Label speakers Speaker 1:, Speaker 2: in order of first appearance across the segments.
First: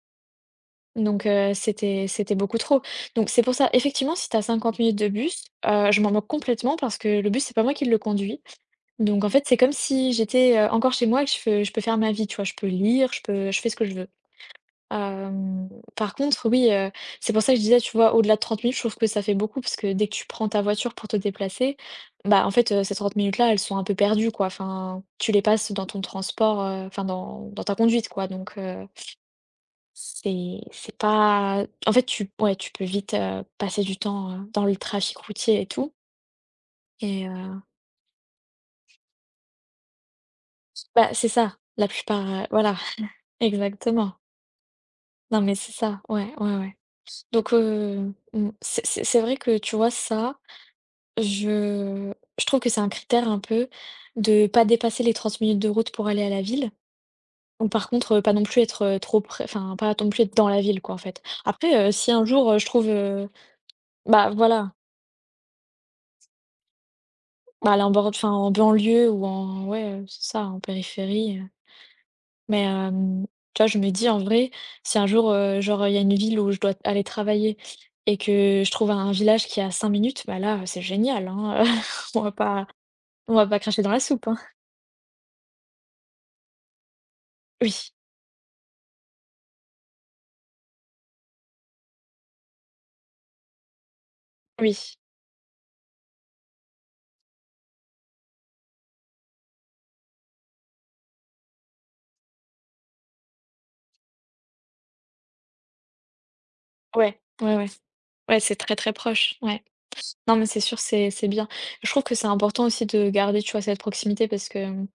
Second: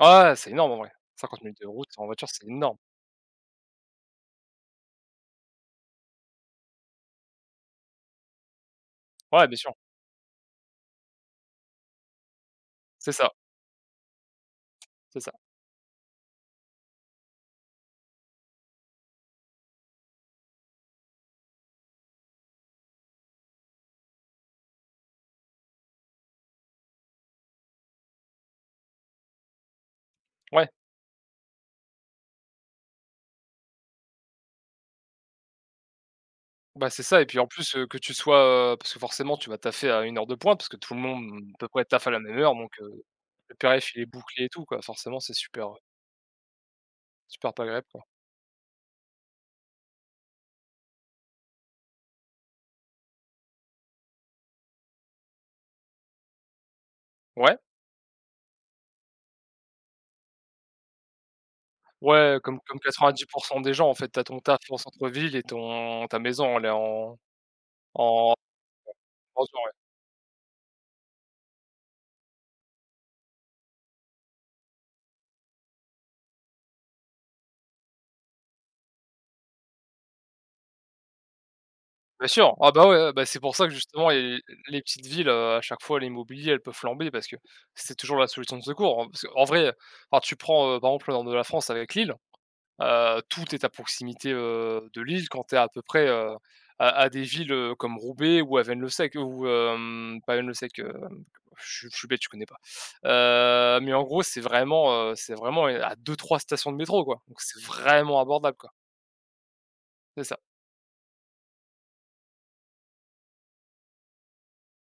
Speaker 1: Ouais, ouais, c'est énorme en vrai,
Speaker 2: Donc,
Speaker 1: 50
Speaker 2: heu,
Speaker 1: minutes de route
Speaker 2: c'était
Speaker 1: en voiture,
Speaker 2: c'était
Speaker 1: c'est
Speaker 2: beaucoup
Speaker 1: énorme.
Speaker 2: trop, donc c'est pour ça, effectivement, si tu as 50 minutes de bus, heu, je m'en moque complètement parce que, le bus c'est pas moi qui le conduis, donc en fait,
Speaker 1: Ouais,
Speaker 2: c'est
Speaker 1: bien
Speaker 2: comme
Speaker 1: sûr.
Speaker 2: si j'étais, heu, encore chez moi et que je je peux faire ma vie, tu vois? Je peux lire,
Speaker 1: C'est
Speaker 2: je
Speaker 1: ça.
Speaker 2: peux je fais ce que je veux.
Speaker 1: C'est ça.
Speaker 2: Hem, par contre, oui, heu, c'est pour ça que je disais, tu vois au-delà de 30 minutes, trouve que ça fait beaucoup, parce que dès que tu prends ta voiture pour te déplacer, bah en fait, heu, ces 30 minutes là, elles sont un peu perdues quoi. Enfin, tu les passes dans ton transport, heu, enfin, dans dans ta conduite quoi, donc, heu c'est
Speaker 1: Ouais.
Speaker 2: c'est pas, en fait, tu ouais, tu peux vite, heu, passer du temps, heu, dans le trafic routier et tout
Speaker 1: Bah, c'est ça
Speaker 2: et
Speaker 1: et puis en
Speaker 2: heu
Speaker 1: plus, heu, que tu sois, heu, parce que forcément tu vas taffer à une heure de pointe, parce que tout le
Speaker 2: Bah, c'est
Speaker 1: monde
Speaker 2: ça,
Speaker 1: à peu prêt
Speaker 2: la
Speaker 1: taff à la
Speaker 2: plupart,
Speaker 1: même
Speaker 2: heu,
Speaker 1: heure, donc,
Speaker 2: voilà,
Speaker 1: heu, le périph il est
Speaker 2: exactement.
Speaker 1: bouclé et tout quoi, forcément c'est
Speaker 2: Non, mais
Speaker 1: super,
Speaker 2: c'est
Speaker 1: heu
Speaker 2: ça. Ouais, ouais, ouais, donc,
Speaker 1: super pas agréable quoi.
Speaker 2: heu, mmh, c'est c'est c'est vrai que, tu vois ça, je je trouve que c'est un critère un peu. De pas dépasser les 30 minutes de route pour aller à la ville,
Speaker 1: Ouais.
Speaker 2: bon par contre, pas non plus être trop prè enfin, ne pas non plus être dans la ville quoi en fait. Après, heu, si un
Speaker 1: Ouais, comme
Speaker 2: jour je
Speaker 1: comme
Speaker 2: trouve,
Speaker 1: quatre-vingt-dix
Speaker 2: heu,
Speaker 1: pour cent des gens, en fait, tu as
Speaker 2: bah
Speaker 1: ton taff
Speaker 2: voilà.
Speaker 1: en centre ville et ton ta maison, elle est en
Speaker 2: Bah, aller en bord enfin
Speaker 1: en
Speaker 2: en banlieue ou
Speaker 1: bordure
Speaker 2: en
Speaker 1: ouais.
Speaker 2: ouais, heu, c'est ça en périphérie, heu, mais, hem, tu vois je me dis en vrai, si un jour, heu, genre, il y a une ville où je dois aller travailler et que je trouve un village qui est à 5 minutes, bah, là, heu, c'est génial, hein, heu. On
Speaker 1: Bien
Speaker 2: va
Speaker 1: sûr.
Speaker 2: pas
Speaker 1: Ah bah, ouais, ouais. Bah,
Speaker 2: on
Speaker 1: c'est
Speaker 2: va
Speaker 1: pour
Speaker 2: pas
Speaker 1: ça que
Speaker 2: cracher dans la
Speaker 1: justement
Speaker 2: soupe, hein.
Speaker 1: les les petites villes, heu, à chaque fois l'immobilier elle peut flamber parce que
Speaker 2: Oui.
Speaker 1: c'est toujours la solution de secours. En parce que, en vrai, heu, enfin, tu prends, heu, par exemple au nord de la France avec Lille, heu, tout est à proximité, heu,
Speaker 2: Oui.
Speaker 1: de Lille quand tu es à peu près, heu, à à des villes, heu, comme Roubaix ou à Avesnes-le-Sec ou, hem, pas Avesnes-le-Sec, heu, je suis je suis bête je connais pas. Heu, mais en gros, c'est vraiment, heu, c'est vraiment à 2-3 stations de métro
Speaker 2: Ouais,
Speaker 1: quoi, donc
Speaker 2: ouais,
Speaker 1: c'est
Speaker 2: ouais,
Speaker 1: vraiment
Speaker 2: ouais, c'est
Speaker 1: abordable quoi.
Speaker 2: très, très proche, ouais.
Speaker 1: C'est
Speaker 2: Non
Speaker 1: ça.
Speaker 2: mais c'est sûr c'est c'est bien. Je trouve que c'est important aussi de garder, tu vois cette proximité parce que, mmh,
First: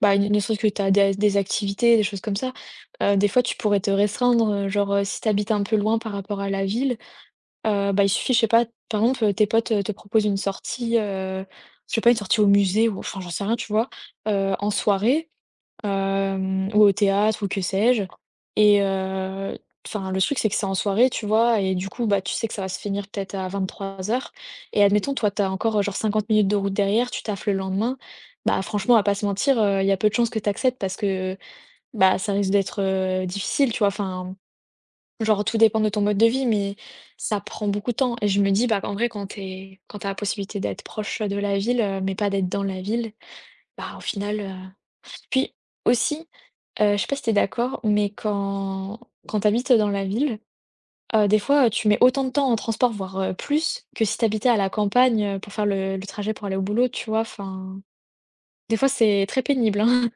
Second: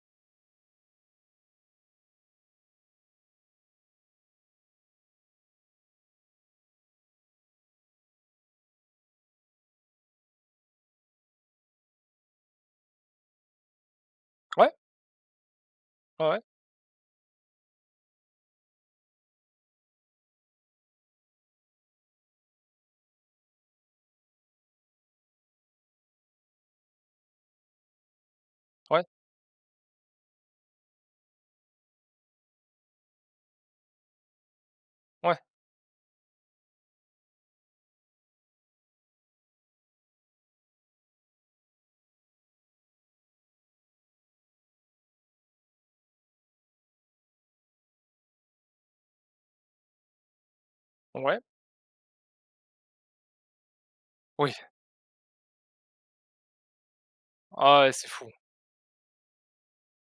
Speaker 2: bah, il ne serait-ce que tu as des des activités, des choses comme ça. Heu, des fois tu pourrais te restreindre, heu, genre, heu, si tu habites un peu loin par rapport à la ville, heu, bah, il suffit, je sais pas par exemple, tes potes te proposent une sortie, heu, je sais pas, une sortie au musée ou enfin, j'en sais rien tu vois? Heu, en
Speaker 1: Ouais.
Speaker 2: soirée,
Speaker 1: Ouais, ouais.
Speaker 2: hem, ou au théâtre ou que sais-je? Et heu, enfin, le truc, c'est que c'est en soirée, tu vois? Et du coup, bah tu sais que ça va se finir peut être à 23:00 et admettons, toi, as encore, genre, 50 minutes de route derrière, tu taffes le lendemain. Bah, franchement, on va
Speaker 1: Ouais.
Speaker 2: pas se mentir, heu, il y a peu de chances que tu acceptes parce que, bah, ça risque d'être, heu, difficile, tu vois? Enfin,
Speaker 1: Ouais.
Speaker 2: genre, tout dépend de ton mode de vie, mais ça prend beaucoup de temps, et je me dis, bah, qu'en vrai, quand tu es quand tu as la possibilité d'être proche, heu, de la ville, heu, mais pas d'être dans la ville, bah, au final, heu, puis aussi, heu, je sais pas si tu es d'accord? Mais quand quand tu habites dans la ville, heu, des
Speaker 1: Ouais.
Speaker 2: fois, heu, tu mets autant de temps en transport, voir, heu, plus, que si tu habitais
Speaker 1: Oui.
Speaker 2: à la campagne, heu, pour faire le le trajet pour aller au boulot, tu vois? Enfin,
Speaker 1: Ah, ouais, c'est fou.
Speaker 2: des fois, c'est très pénible, hein.